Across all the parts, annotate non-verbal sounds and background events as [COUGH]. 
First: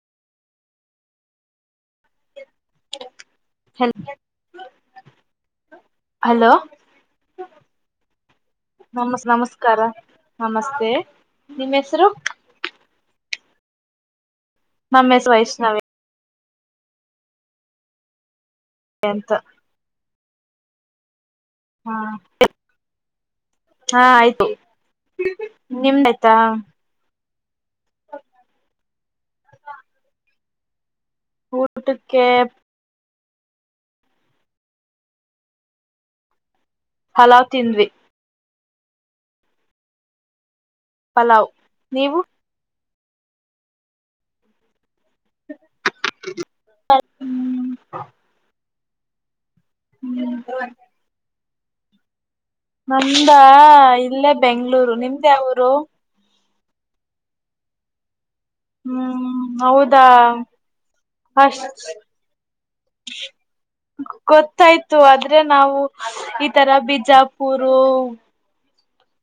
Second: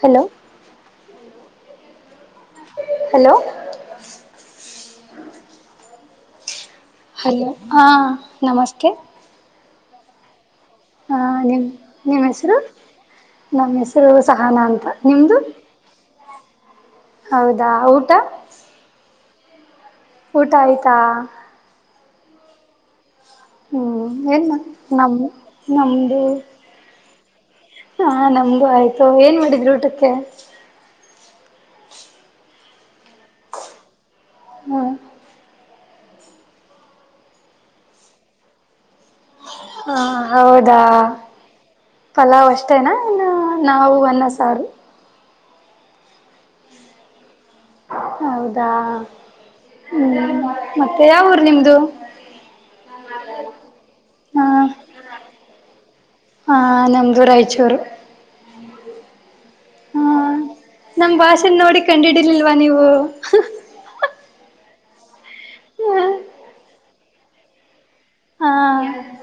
Hello hello ಹಲ್ hello hello ಹಾ ನಮಸ್ತೆ ನಮಸ್ ನಮಸ್ಕಾರ ನಮಸ್ತೆ ಹ ನಿಮ್ಮ ಹೆಸರು ನಮ್ಮ್ ಹೆಸರು ಸಹಾನ ಅಂತ ನಮ್ಮ ಹೆಸರು ನಿಮ್ದು ವೈಷ್ಣವಿ ಹೌದಾ ಊಟ ಎಂತ ಆಯ್ತ ಆಯ್ತಾ ಹಾ ಹಾ ಹ್ಮ್ ಏನ್ ಆಯ್ತು ನಮ್ ನಮ್ದು ನಿಮ್ದಾಯ್ತಾ ಹಾ ನಮಗೂ ಆಯ್ತು ಏನ್ ಮಾಡಿದ್ರು ಊಟಕ್ಕೆ ಊಟಕಕ್ಕೆ ಹ್ಮ್ ಪಲಾವ್ ತಿಂದ್ವಿ. ಹಾ ಹೌದು ಪಲಾವ್ ನೀವು ಪಲಾವ್ ಅಷ್ಟೇನಾ ನಾವು ಅನ್ನ ಸಾರು ಸರಿ ಹೌದಾ ಹ ಹ್ಮ್ ಮತ್ತೆ ಯಾವ್ ಊರ್ ನಿಮ್ದ್ ್ದ [UNINTELLIGIBLE] ನಂದ ಇಲ್ಲೇ ಬೆಂಗಳೂರು ನಿಮ್ದ್ ಯಾವೂರು? ಹಾ ನಮ್ದು ರಾಯಚೂರು ಹ್ಮ್ ಹೌದಾ ನಮ ಭಾಷೆ ಅಷ್ಟ ನೋಡಿ ಕಂಡ ಹಿಡಿರ್ಲಿಲ್ವಾ ನೀವು ಗೊತ್ತಾಯ್ತು ಅದ್ ನಾವು ಈ ತರ ಬಿದ್ದ ಬಿಜಾಪರು ಹಾ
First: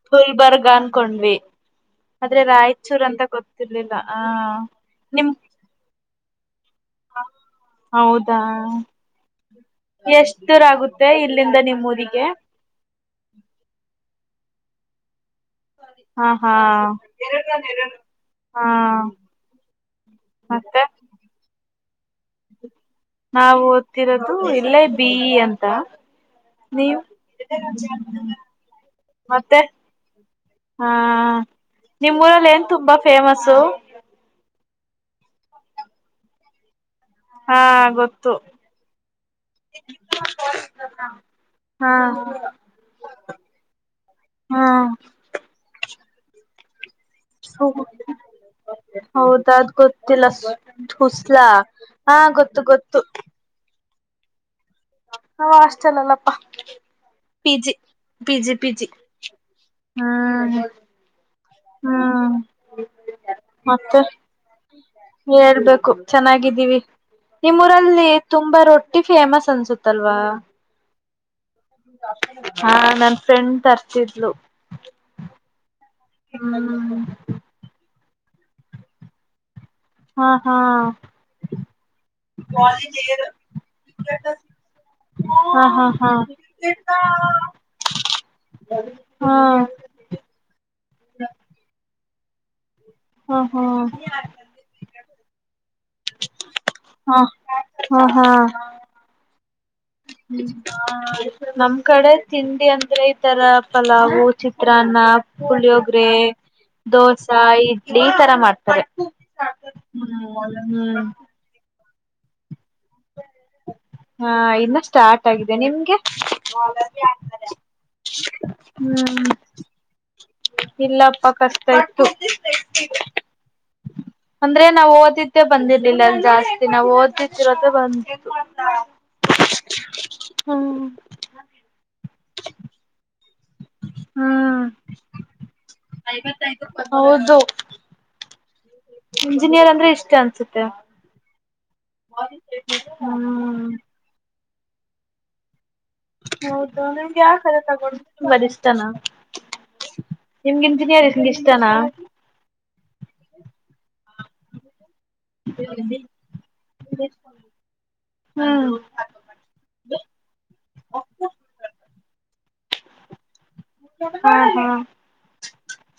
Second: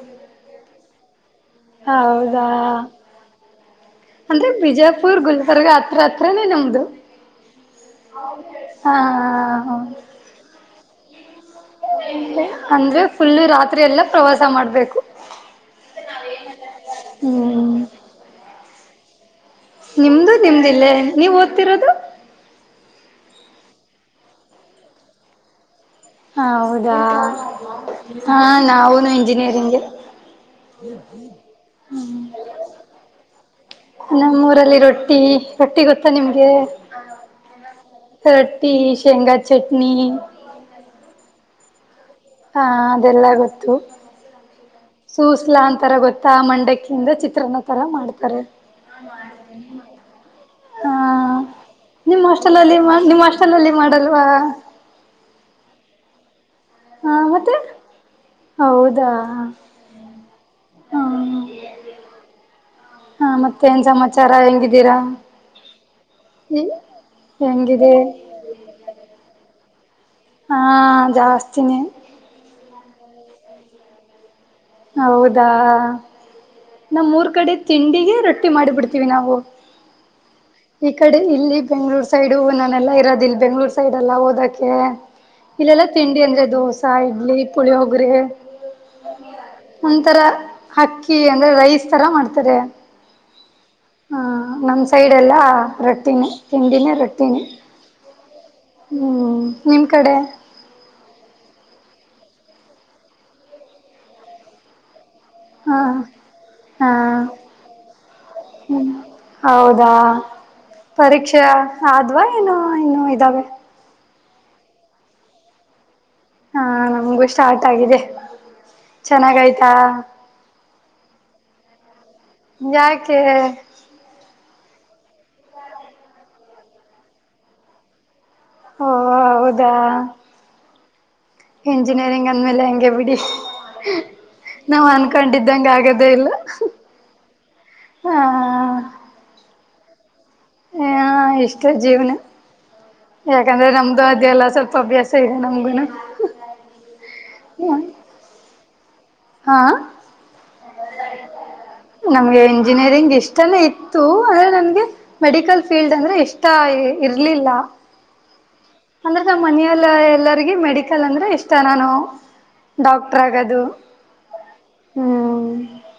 ಗು ಲ್ಬರ್ಗ ಅನ್ಕೊಂಡ್ವಿ ಆದ್ರೆ ಹೌದಾ ರಾಯಚೂರ್ ಅಂತ ಗೊತ್ತಿರ್ಲಿಲ್ಲ ಹ ಅಂದ್ರೆ ಬಿಜಯಪುರ್ ನಿಮ್ ಗುಲ್ಬರ್ಗ ಹತ್ರನೇ ನಮ್ದದು ಹೌದಾ ಹ ಎಷ್ಟಧೂರಆಗುತ್ತ ಹ ಇ [UNINTELLIGIBLE] ಅಂದ್ರೆ ಫುಲ್ ರಾತ್ರಿ ಎಲ್ಲ ಪ್ರವಾಸ ಮಾಡ್ಬೇಕು ಹಾಂ ಹಾಂ ಹ್ಮ್ ಹಾ ನಿಮ್ದು ಮತ್ತೆ ನಿಮ್ದಿಲ್ಲೇ ನೀವ್ ಓದ್ತಿರೋದು? ನಾವು ಓದ್ತಿರೋದು ಇಲ್ಲೇ ಬಿ. ಇ ಅಂತ. ನೀವ ಹೌದಾ ಹಾ ನಾವುನು ಮತ್ತೆ ಇಂಜಿನಿಯರಿಂಗ್ಗೆ ಹ ನಿಮ್ ಊರಲ್ಲಿ ಏನ್ ತುಂಬಾ ಫೇಮಸು ನಮ್ಮ ಊರಲ್ಲಿ ರೊಟ್ಟಿ ರೊಟ್ಟಿ ಗೊತ್ತಾ ನಿಮ್ಗೆ ಹಾ ಗೊತ್ತು ರೊಟ್ಟಿ ಶೇಂಗಾ ಚಟ್ನಿ ಹಾ ಹಾ ಅದೆಲ್ಲಾ ಗೊತ್ತು ಹಾ ಸೂಸ್ಲಾ ಅಂತರ ಗೊತ್ ತ ಮಂಡಕ್ಕಿ ಚಿತ್ರನ್ನ ತರ ಮಾಡ್ತಾರೆ ಹೌದ ಅದ್ ಗೊತ್ತಿಲ್ಲ ಹ ಹುಸ್ಲಾ ಹಾ ನಿಮ್ಮ ಗೊತ್ತು ಅಲ್ಲಿ ನಿಮ್ಮ ಅಷ್ಟಲ್ಲಿ ಮಾಡಲು ಹಾ ಹ ಅಷ್ಟ್ ಚಲ್ಲಲ್ಲಪ್ಪ ಹ ಮತ್ತೆ ಪಿಜಿ ಪಿಜಿ ಪಿಜಿ ಹೌದಾ ಹ್ಮ [INAUDIBLE] ಹ ಹ ಮತ್ತೇನ್ ಮತ್ತೆ ಸಮಾಚಾರ ಹೆಂಗಿದ್ದೀರಾ ಹೇಳ್ಬೇಕು ಚೆನ್ನಾಗಿದ್ದೀವಿ ಹೆಂಗಿದೆ ನಿಮ್ಮೂರಲ್ಲಿ ತುಂಬಾ ರೊಟ್ಟಿ ಫೇಮಸ್ ಅನ್ಸುತ್ ತಲ್ವಾ ಜಾಸ್ತಿ [UNINTELLIGIBLE] ಹಾ ನನ್ ಫ್ರೆಂಡ್ ತರ್ತಿದ್ಲು ಹೌದಾ ಹ್ಮ್ ನಮ್ಮೂರ್ ಕಡೆ ತಿಂಡಿಗೆ ರೊಟ್ಟಿ ಮಾಡಿಬಿಡ್ತೀವಿ ನಾವು ಹಾ ಹಾ ಈ ಕಡೆ ಇಲ್ಲಿ ಬೆಂಗ್ಳೂರ್ ಸೈಡು ನಾನೆಲ್ಲಾ ಇರೋದ ಇಲ್ ಬೆಂಗ್ಳೂರ್ ಸೈಡ್ ಎಲ್ಲ ಓದಕೆ ಹಾ ಹಾ ಇಲ್ಲೆಲ್ಲಾ ಹಾ ತಿಂಡಿ ಅಂದ್ರೆ ದೋಸಾ ಇಡ್ಲಿ ಪುಳಿಯೋಗ್ರೆ ಹಾ ಒಂತರ ಹಕ್ಕಿ ಅಂದ್ರೆ ರೈಸ್ ತರ ಮಾಡ್ ಹ ಹಾ ಹಾ ಹಾ ನಮ್ಮ್ ಸೈಡ್ ಎಲ್ಲ ರೊಟ್ಟಿನಿ ತಿಂಡಿನೇ ಹಾ ರೊಟ್ಟಿನಿ ಹ್ಮ್ ನಿಮ್ ಕಡೆ ಹ್ಮ ಹ ನಮ್ ಕಡೆ ತಿಂಡಿ ಅಂದ್ರೆ ಈ ತರ ಪಲಾವು, ಚಿತ್ರಾನ್ನ ಹಾ ಪುಳಿಯೊಗ್ರೆ ಹಾ ದೋಸಾ ಇಡ್ಲಿ ಈ ತರ ಮಾಡ್ತಾರೆ ಹೌದಾ ಹ್ಮ ಹ್ಮ್ ಅ್ವಾ ಏನು ಇನ್ನು ಇದಾವೆ ಹಾ ಇನ್ನು ಸ್ಟಾರ್ಟ್ ಆಗಿದೆ ನಿಮ್ಗೆ ಹಾ ನಮಗೂ ಸ್ಟಾರ್ಟ್ ಆಗಿದೆ ಹ್ಮ್ ಚೆನ್ನಾಗಾಯ್ತಾ? ತಾ ಯಾಕೆ ಅಂದ್ರೆ ನಾನು ಓದಿದ್ದೆ ಬಂದಿರ್ಲಿಲ್ಲ ಜಾಸ್ತಿ ನಾನು ಓದತಿರೋದೆ ಬಂದ್ ಓ ಹೌದಾ ಹ್ಮ್ ಎಂಜಿನಿಯರಿಂಗ್ ಅಂದ್ಮೇಲೆ ಹಂಗೆ ಬಿಡಿ ಹ್ಮ್ ನಾವ್ ಅನ್ಕೊಂಡಿದ್ದಂಗ ಆಗದೇ ಇಲ್ಲ, ಹೌದು ಹಾ ಇಂಜಿನಿಯರ್ ಅಂದ್ರೆ ಇಷ್ಟ ಅಂತ ಸುತ್ತ ಕೆ ಜೀವ್ನ ಯಾಕಂದ್ರೆ ನಮ್ದು ಅದೆಲ್ಲ ಸ್ವಲ್ ಅಭ್ಯಾಸ ಇ ನಮ್ಗು ಹೌದಲೆನ್ ಯಾವ ಕ ತಗೊಂಡ ತುಂಬಷ್ಟ ತನ ಹಾ ನಿಮ್ಗೆ ಇಂಜಿನಿಯರ್ ಅಂದ್ರೆ ಇಷ್ಟನಾ? ಜಿನಿಯರಿಂಗ್ ಇಷ್ಟನೇ ಇತ್ ಇತ್ತು ಆದ್ರೆ ನನ್ಗೆ ಮೆಡಿಕಲ್ ಫೀಲ್ಡ್ ಅಂದ್ರೆ ಇಷ್ಟ ಆ ಇರ್ಲಿಲ್ಲ. ಹ್ಮ್ ಅಂದ್ರೆ ನಮ್ಮ ಮನೆಯಲ್ಲಾ ಎಲ್ಲರಿಗ ಮೆಡಿಕಲ್ ಅಂದ್ರೆ ಇಷ್ಟ ನಾನು ಡಾಕ್ಟರ್ ಆಗದು, ಹಾ ಹಾ ಹ್ಮ್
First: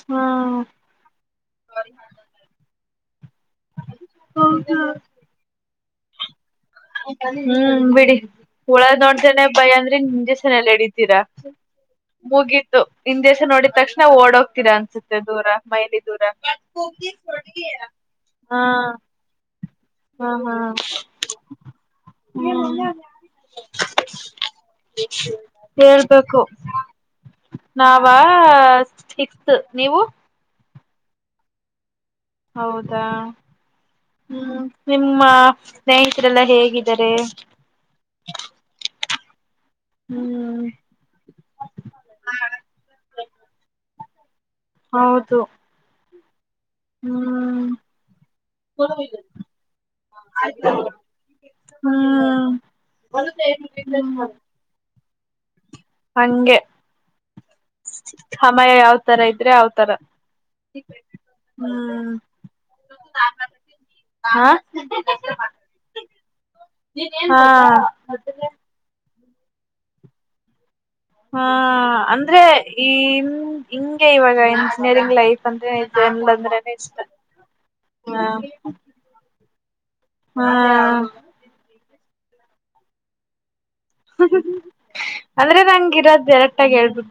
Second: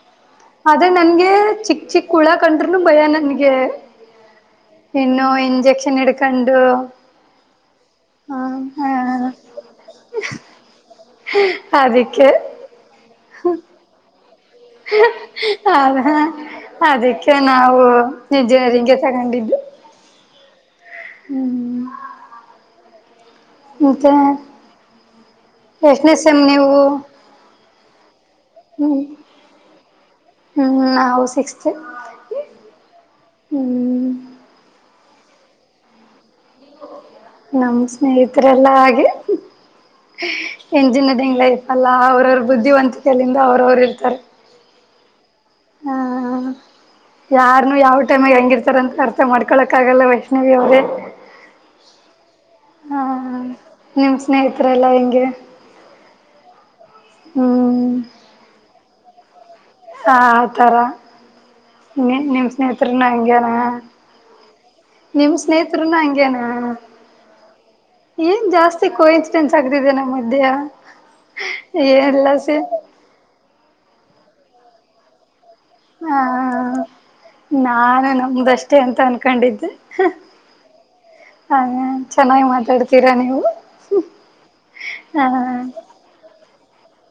ಹ್ಮ್ ಆದ್ರೆ ನನ್ಗೆ ಚಿಕ್ಕ ಚಿಕ್ಕ ಹುಳ ಕಂಡ್ರು ನು ಭಯ ನನ್ಗ್ ಇನ್ನು ಇಂಜೆ ಚಿನ್ನಡಿಕನ್ ಹಕ ನೀ ಹ್ಮ ಬಿಡಿ ಹೂಳ ಹ ನೋಡ್ದೇನೆ ಭಯ ಅಂದ್ರೆ ಇಂಜೆಕ್ಷನ್ ಎಲ್ಲ ಇಡಿತೀರಾ ಅದಕ್ಕೆ ಮುಗಿತು ಇಜೆ ನೋಡಿದ್ ತಕ್ಷಣ ಓಡು [INAUDIBLE] ಅನ್ಸುತ್ತೆ ದೂರ ಅದ ಮೈಲಿ ದೂರ ಅದಕ್ಕೆ ನಾವು ಹ ಇಂಜಿನಿಯರಿಂಗ್ಗೆ ತಗೊಂಡಿದ್ದು ಹ ಹ ಹ ಹ್ಮ ಮತ್ತೆ ಹ ಎಷ್ಟನೇ ಸೆಮ್ ಹೇಳ್ಬೇಕು ನೀವು ನಾವ ಆ ಹ್ಮ್ ಸಿಕ್ತ್ ನೀವು ಹ್ಮ್ ನಾವು ಸಿಕ್ಸ್ತ್ ಹೌದು ಹ ಹ್ಮ್ ಹ್ಮ್ ನಿಮ್ಮ ಸ್ನೇಹ ನಮ್ ಸ್ನೇಹಿತರೆಲ್ಲ ಹಾಗೆ ಹ್ಮ್ ಎಂಜಿನಿಯರಿಂಗ್ ಲೈಫ್ ಅಲ್ಲ ಅವ್ರವ್ರ ಬುದ್ಧಿವಂತಿಕಿಂದ ಅವ್ರವರು ಇರ್ತಾರೆ ಹೌದು. ಹಾ ಹ್ಮ್ ಯಾರ್ನು ಯಾವ ಟೈಮಗ ಹೆಂಗಿರ್ತಾರಂತ ಅರ್ಥ ಮಾಡ್ಕೊಳಕ್ ಆಗಲ್ಲ ವೈಷ್ಣವಿ ಅವರೇ ಹ್ಮ್ ಹ ನಿಮ್ ಸ್ನೇಹಿತರೆ ಎಲ್ಲ ಹೆಂಗ್ ಹಾಗ [INAUDIBLE] ಹಂಗೆ ಸಮಯ ಯಾವತ್ ತರ ಇದ್ರೆ ಹೌ ಹ ಆ ತರ ಹ್ಮ್ ನಿ ನಿಮ್ ಸ್ನೇಹತ್ರರುನ ಹಂಗಗೆನಾ ಹಾ ನಿಮ್ ಸ್ನೇಹತ್ರರುನ ಹಂಗಗೆನಾ ಹಾ ಏನ್ ಜಾಸ್ತಿ ಕೊಯತ ಚೆಂಸ್ ಆಕ್ತಿದೆ ನಮ್ಮ ಮಧ್ಯ ಹಾ ಎಲ್ಲ ಅಂದ್ರೆ ಸೇ ಈ ಹಿಂಗೆ ಇವಾಗ [UNINTELLIGIBLE] ಹ ಜನಲ್ ಅಂದ್ರನೆ ಇಷ್ಟ ನಾನು ಹ ನಮ್ದಷ್ಟೆ ಅಂತ ಅನ್ಕೊಂಡಿದ್ದೆ ಹಾ ಚೆನ್ನಾಗಿ ಮಾತಾಡ್ತೀರಾ ನೀವು ಹ ಅಂದ್ರೆ ನಂಗಿರೋದೆ ಾಗ ಹೇಳ್ಬಿು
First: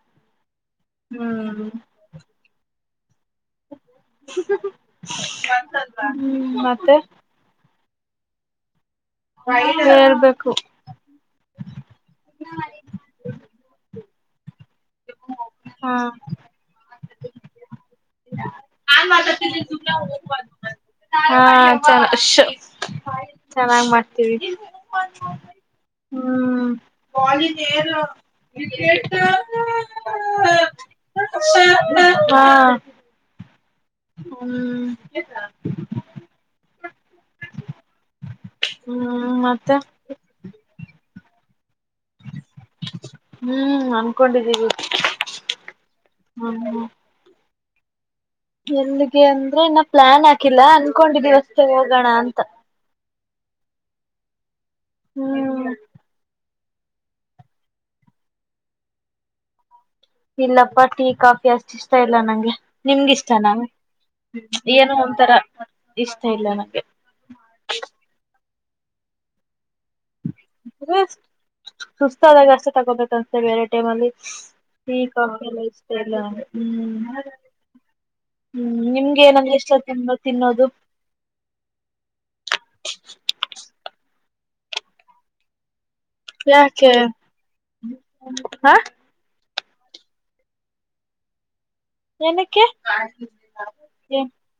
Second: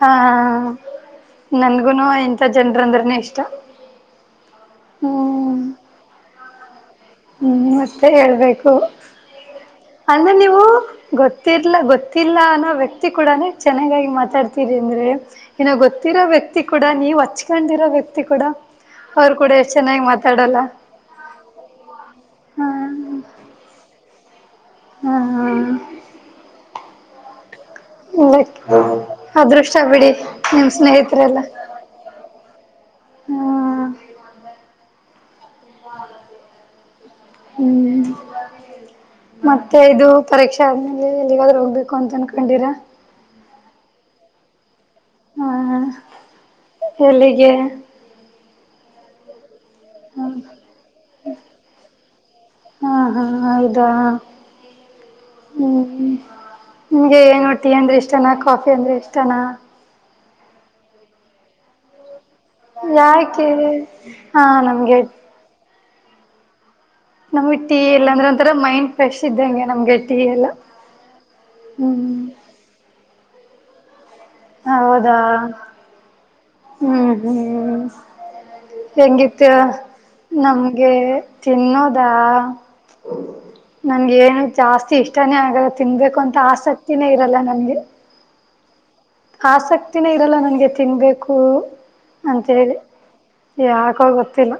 ಹಾ ಹ ನನ್ಗುನು ಎನ್ ಜನ್ರ್ ಅಂದ್ರೇನೆ ಇಷ್ಟ. ಹ್ಮ್ ್ಮ [UNINTELLIGIBLE] ೆ ಹ್ಮ್ ಮತ್ತೆ ಹೇಳ್ಬೇಕು ಅಂದ್ರೆ ಹೇಳ್ಬೇಕು ನೀವು ಗೊತ್ತಿರ್ಲ ಗೊತ್ತಿಲ್ಲ ಅನ್ನೋ ವ್ಯಕ್ತಿ ಕೂಡನ ಚೆನ್ನಾಗಿ ಮಾತಾಡ್ ಅಂದ್ರೆ ಇನ ಹಾ ಗೊತ್ತಿರೋ ವ್ಯಕ್ತಿ ಕೂಡ ನೀವ್ ಹಚ್ಕೊಂಡಿರೋ ವ್ಯಕ್ತಿ ಕೂಡ ಅವರು ಕೂಡ ಎಷ್ಟು ಚೆನ್ನಾಗಿ ಮಾತಾಡಲ್ಲ ಹಾ ಚ ಹಾ ಚೆನ್ನಾಗಿ ಮಾಡ್ತೀವಿ. ಹಾ ಹ್ಮ್ ಕಾಲಿಜ್ ಇಲ್ಲ ಕ ಅದೃಷ್ಟ ಬಿಡಿ ನಿಮ್ ಸ್ನೇಹಿತರೆಲ್ಲ ಹಾಂ. ಹ್ಮ ಹ್ಮ್ ಹ್ಮ್ ಮತ್ತೆ ಇದು ಪರೀಕ್ಷೆ ಆದ್ಮೇಲೆ ಎಲ್ಲಿಗಾದ್ೂ ಹೋಗ ಹ್ಮ್ ಅನ್ಕೊಂಡಿದ್ದೀವಿ ಹಾ ಹ್ಮ್ ಎಲ್ಲಿಗೆ ಎಲ್ಲಿಗೆ ಅಂದ್ರೆ ಪ್ಲಾನ್ ಹಾಕಿಲ್ಲ ಅನ್ಕೊಂಡಿದೀವಸ್ೇ ಹೋಗೋಣ ಅಂತ ನ ಹ್ಮ್ ನಿಮ್ಗೆ ಏನು ಟೀ ಅಂದ್ರೆ ಇಷ್ಟಾನ ಕಾಫಿ ಅಂದ್ರೆ ಇಷ್ಟಾನ. ಇಲ್ಲಪ್ಪ ಟಿ ಕಾಫಿ ಅಷ್ಟು ಇಷ್ಟ ಇಲ್ಲ ನಂಗೆ ನಿಮ್ಗ ಇಷ್ಟ ಯಾಕೆ ನಾ ಹಾ ಏನು ನಮ್ಗೆ ಒಂಥರ. ಇಷ್ಟ ಇಲ್ಲ ನಂಗೆ. ನಮಿಗೆ ಟಿ ಇಲ್ಲಾಂದ್ರೆ. ಒಂದ್ತರ ಮೈಂಡ್ ಫ್ರೆಶ್ ಇದ್ದಂಗೆ. ನಮ್ಗೆ ಟೀ ಎಲ್ಲ ಹ್ಮ್ ಸುಸ್ತು ಅದಾಗ ಅಷ್ಟೇ ತಗೋಬೇಕು ಬೇರೆ ಟೈಮ್ ಅಲ್ಲಿ. ಟಿ ಹೌದಾ ಕಾಫಿ ಎಲ್ಲಾ ಇಷ್ಟ ಇಲ್ಲ. ಹ್ಮ್ ಹ್ಮ್ ಹ್ಮ್ ನಿಮ್ಗೆ ಹೆಂಗಿತ್ತು ಏನಂದ್ರೆ ಇಷ್ಟ ತಿನ್ನ ತಿನ್ನೋದು ನಮ್ಗೆ ತಿನ್ನೋದಾ ನನ್ಗೆ ಏನು. ಜಾಸ್ತಿ ಇಷ್ಟಾನೇ ಆಗು ತಿನ್ಬೇಕು ಅಂತ ಆಸಕ್ತಿನೇ ಇರಲ್ಲ ನಂಗೆ. ಹಾ ಆಸಕ್ತಿನೇ ಇರಲ್ಲ ನನ್ಗೆ ತಿನ್ಬೇಕು ಅಂತ ಏನಕ್ಕೆ ಹೇಳಿ ಯಾಕೋ ಗೊತ್ತಿಲ್ಲ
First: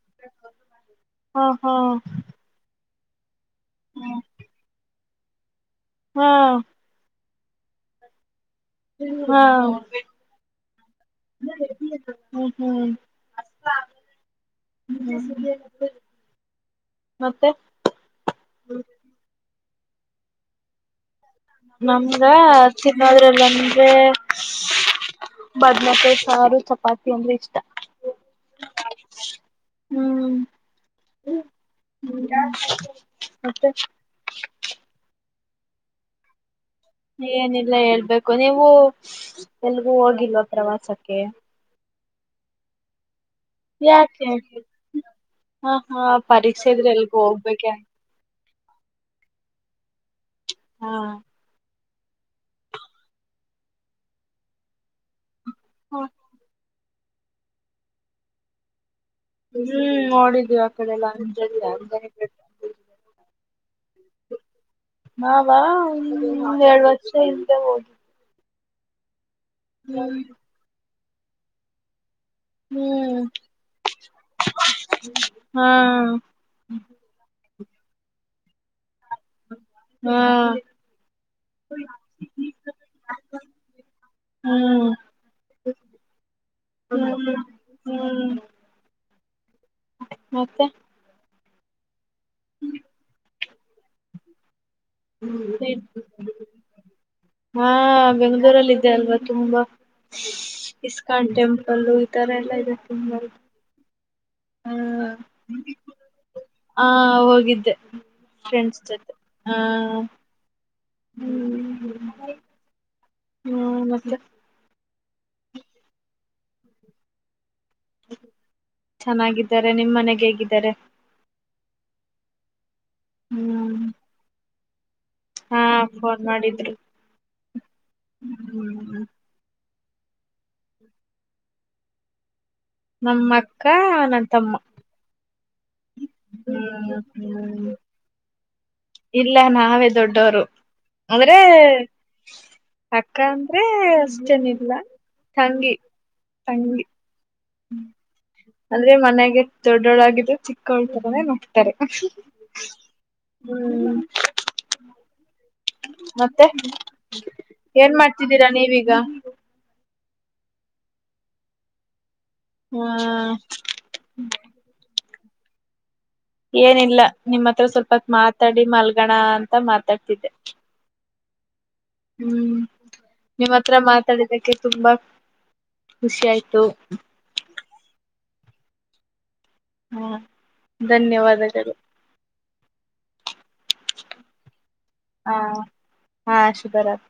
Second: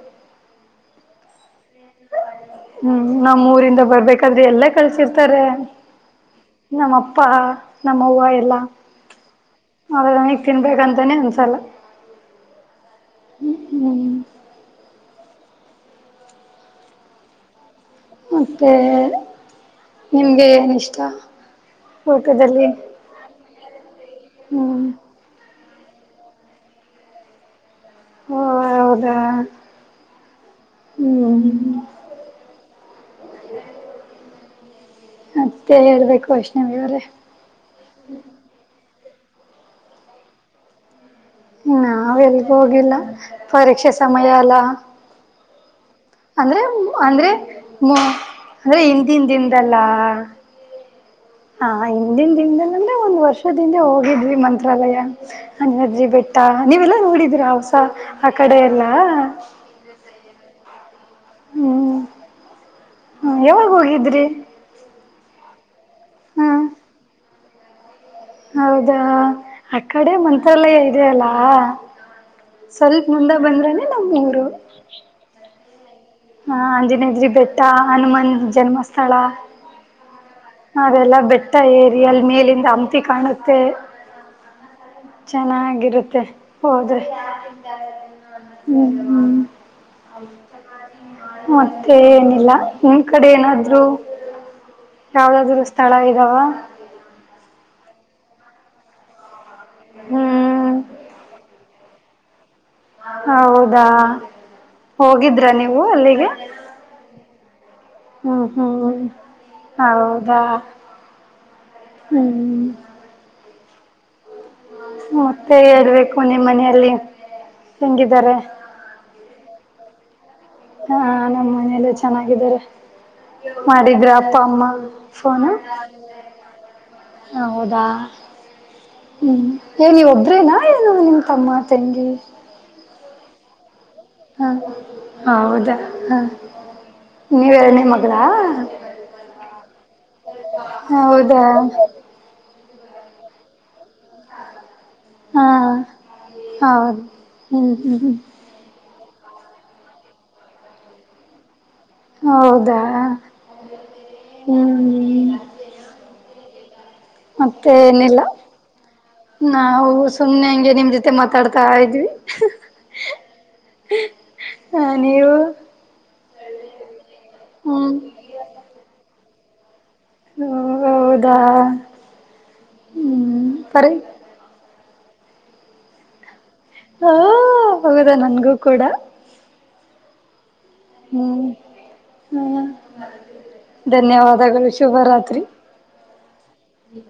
ಹಾ ಹಾ. ಹ್ಮ್ ನಮ್ಮ್ ಊರಿಂದ ಬರ್ಬೇಕಾದ್ರೆ ಎಲ್ಲಾ ಕಳಸರ್ ತಾರೆ ಹ್ಮ ಅಪ್ಪಾ ನಮ್ಮ ಹೂವ ಎಲ್ಲ ಹಾ ಹ ತಿನ್ಬೇಕಂತಾನೆ ಅನ್ಸಲ್ಲ ಹ್ಮ ಹ್ಮ ಹ್ಮ್ ಮತ್ತೆ ತ್ತೆ ನಿಮ್ಗೆ ಏನ್ ಇಷ್ಟ ನಮಗ ಊಟದಲ್ಲಿ ತಿಮ್ಮದ್ರಲ್ಲ ಅಂದ್ರೆ ಹ್ಮ್ ಬದ್್ಮತೆೆ ಸಾರು ಚಪಾತಿ ಅಂದ್ರೆ ಇಷ್ಟ ಹೌದ ಹ್ಮ್ ಹ್ಮ. ಮತ್ತೆ ಮತ್ತೆ ಹೇಳ್ಬೇಕು ಅಷ್ಟೇ. ಏನಿಲ್ಲ ಹೇಳ್ಬೇಕು ನೀವು. ಎಲ್ಗೂ ಹೋಗಿಲ್ವಾ ಪ್ರವಾಸಕ್ಕೆ. ನಾವ ಎಲ್ಗ ಹೋಗಿಲ್ಲ. ಪರೀಕ್ಷೆ ಸಮಯ ಯಾಕೆ ಅಲ್ಲ ಹ ಹಾ ಅಂದ್ರೆ ಪರೀಕ್ಷೆ ಇದ್ರೆ ಎಲ್ಗ ಅಂದ್ರೆ ಹೋಗ್ಬೇಕ ಆ. ಮು ಅಂದ್ರೆ ಹಿಂದ ಹಿಂದಿಂದಲ್ಲಾ. ಹಾ. ಹ ಹಿಂದಿನ ದಿಂದನಂದ್ರೆ ಒಂದ್ ವರ್ಷದಿಂದೆ ಹೋಗಿದ್ವಿ ಮಂತ್ರಾಲಯ. ಹ ಹಾಜಿ ಬೇಟಾ. ನೀವೆಲ್ಲಾ ನೋಡಿದ್ರ ಹಸ ಆ ಕಡೆ ಎಲ್ಲ. ಹ್ಮ್ ನೋಡಿದೀ್ಯಾ. ಹಲ್ಲ. ಹ್ಮ್ ಹ್ಮ್ ಯಾವಾಗ ಹೋಗಿದ್ರಿ ನ ಹ್ಮ್ ಎರಡು ವರ್ಷ. ಹೋಗಿ. ಹೌದಾ. ಅ ಕಡೆ ಹ್ಮ್ ಮಂತ್ರಾಲಯ ಆಯತು. ಅದಲ್ಲ. ಸ್ವಲ್ಪ ಹ್ಮ್ ಮುಂದೆ ಬಂದ್ರನೆ ನಮ್ಮ್ೂಊರು. ಹಾ. ಹಾ ಹಜ ನೀಜರಿ. ಹನುಮನ್ ಜನ್ಮಸ್ಥ. ಸ್ಥಳ ಹಾ ಅದೆಲ್ಲ ಬೆಟ್ಟ ಏರಿ ಅಲ್ಲಿ ಮೇಲಿಂದ ಹಮತಿಿ ಕಾಣುತ್ತೆ ಹ್ಮ್ ಚೆನ್ನಾಗಿರುತ್ತೆ ಹೌದು ಹ್ಮ್ ಹ್ಮ್. ಅ. ಮತ್ತೆ ಮತ್ತೆ. ಏನಿಲ್ಲ ನಿಮ್ ಕಡೆ ಏನಾದ್. ನೊ [INAUDIBLE] ಹಾ. ಬೆಂಗಳೂರಲ್ಲಿ ಇದೆ ಅಲ್ವಾ ತುಂಬಾ. ಹ್ಮ್ ಎಕಟಮ [INAUDIBLE] ಅಲ್ಲೂ ಈ ತರ ಎಲ್ಲ. ಇದೆ ತುಂಬಾ ಹೌದಾ. ಹಾ ಹೋಗಿದ್ರ ನೀವು ಅಲ್ಲಿಗೆ ಆ ಹೋಗಿದ್ದೆ ಹ್ಮ್ ಫ್ರೆಂಡ್ಸ್ ಹ್ಮ್ ಜೊತೆ ಆ ಹೌದಾ ಹ್ಮ್. ಹ್ಮ ಮತ್ತ. ಮತ್ತೆ ಹೇಳ್ಬೇಕು ನಿಮ್ಮ್ ಮನೆಯಲ್ಲಿ ಹೆಂಗಿದ್ದಾರೆ ಚೆನ್ನಾಗಿದ್ದಾರೆ ನಿಮ್ ಮನೆಗೆ ಹಗಿದ್ದ ಹಾ ನಮ್ಮನೆಯಲು ಚೆನ್ನಾಗಿದ್ದಾರೆ ಹ್ಮ್ ಮಾಡಿದ್ರ ಅಪ್ಪ ಅಮ್ಮ ಹ್ಮ ಫೋನಾ ಹಾ ಫೋನ್ ಮಾಡಿದ್ರು ಹೌದಾ ಹ್ಮ್ ಹ್ಮ ಏ ನೀವು ಒಬರೇನಾ ಏನು ನಿಮ್ಮ ತಮ್ಮ ತಂಗಿ ನಮ್ಮಟಾ ಹ್ಮ ಹೌದಾ ಹಾ ಹ್ಮ್ ನೀವು ಹ್ಮ್ ಎರಡನೇ ಮಗಳ ಇಲ್ಲ ನಾವೇ ದೊಡ್ಡವರು ಆದ್ರೆ ಹೌದಾ ಅಕ್ಕ ಅಂದ್ರೆ ಅಷ್ಟನ ಇಲ್ಲ ಹಾ ತಂಗಿ ತಂಗಿ ಹೌದು ಹ್ಮ್ ಹ್ಮ್ ಹ್ಮ್ ಒಂದೇ ಮನೆಗೆ ದೊಡ್ಡೊಡಾಗಿದ್ರೆ ಚಿಕ್ಕಾಳ್ತದನು ಹೌದಾ ಹ್ಮ್ ಹ್ಮ್ ಮತ್ತೆ ಮತ್ತೆ ಏನ್ ಏನಿಲ್ಲ ಮಾಡ್ತಿದ್ದೀರಾ ನೀವೀಗ ನಾವು ಸುಮ್ನೆ ಹಂಗೆ ನಿಮ ಜೊತೆ ಮಾತಾಡ್ತಾ ಇದ್ವಿ ಹ್ಮ ಹ ನೀವು ಏನಿಲ್ಲ ನಿಮ್ಮ ಹತ್ರ ಹ್ಮ್ ಸ್ವಲ್ಪತ್ ಮಾತಾಡಿ ಮಲ್ಗಣ ಅ ಮತ್ತ ತಗ್ತಿದ್ದೆ ಪ್ಪಾ ಹ್ಮ್ ನಿಮ್ಮ್ ಹತ್ರ ಮಾತಾಡಿದಕ್ಕೆ ತುಂಬಾ ಖುಷಿ ಆಯ್ತು ಓ ಹೌದಾ ನಂಗೂ ಗೂ ಕೂಡ ಹಾ ಧನ್ಯವಾದಗಳು ಹ ಧನ್ಯವಾದಗಳು ಶುಭರಾತ್ರಿ ಅಹ್, ಶುಭರಾತ್.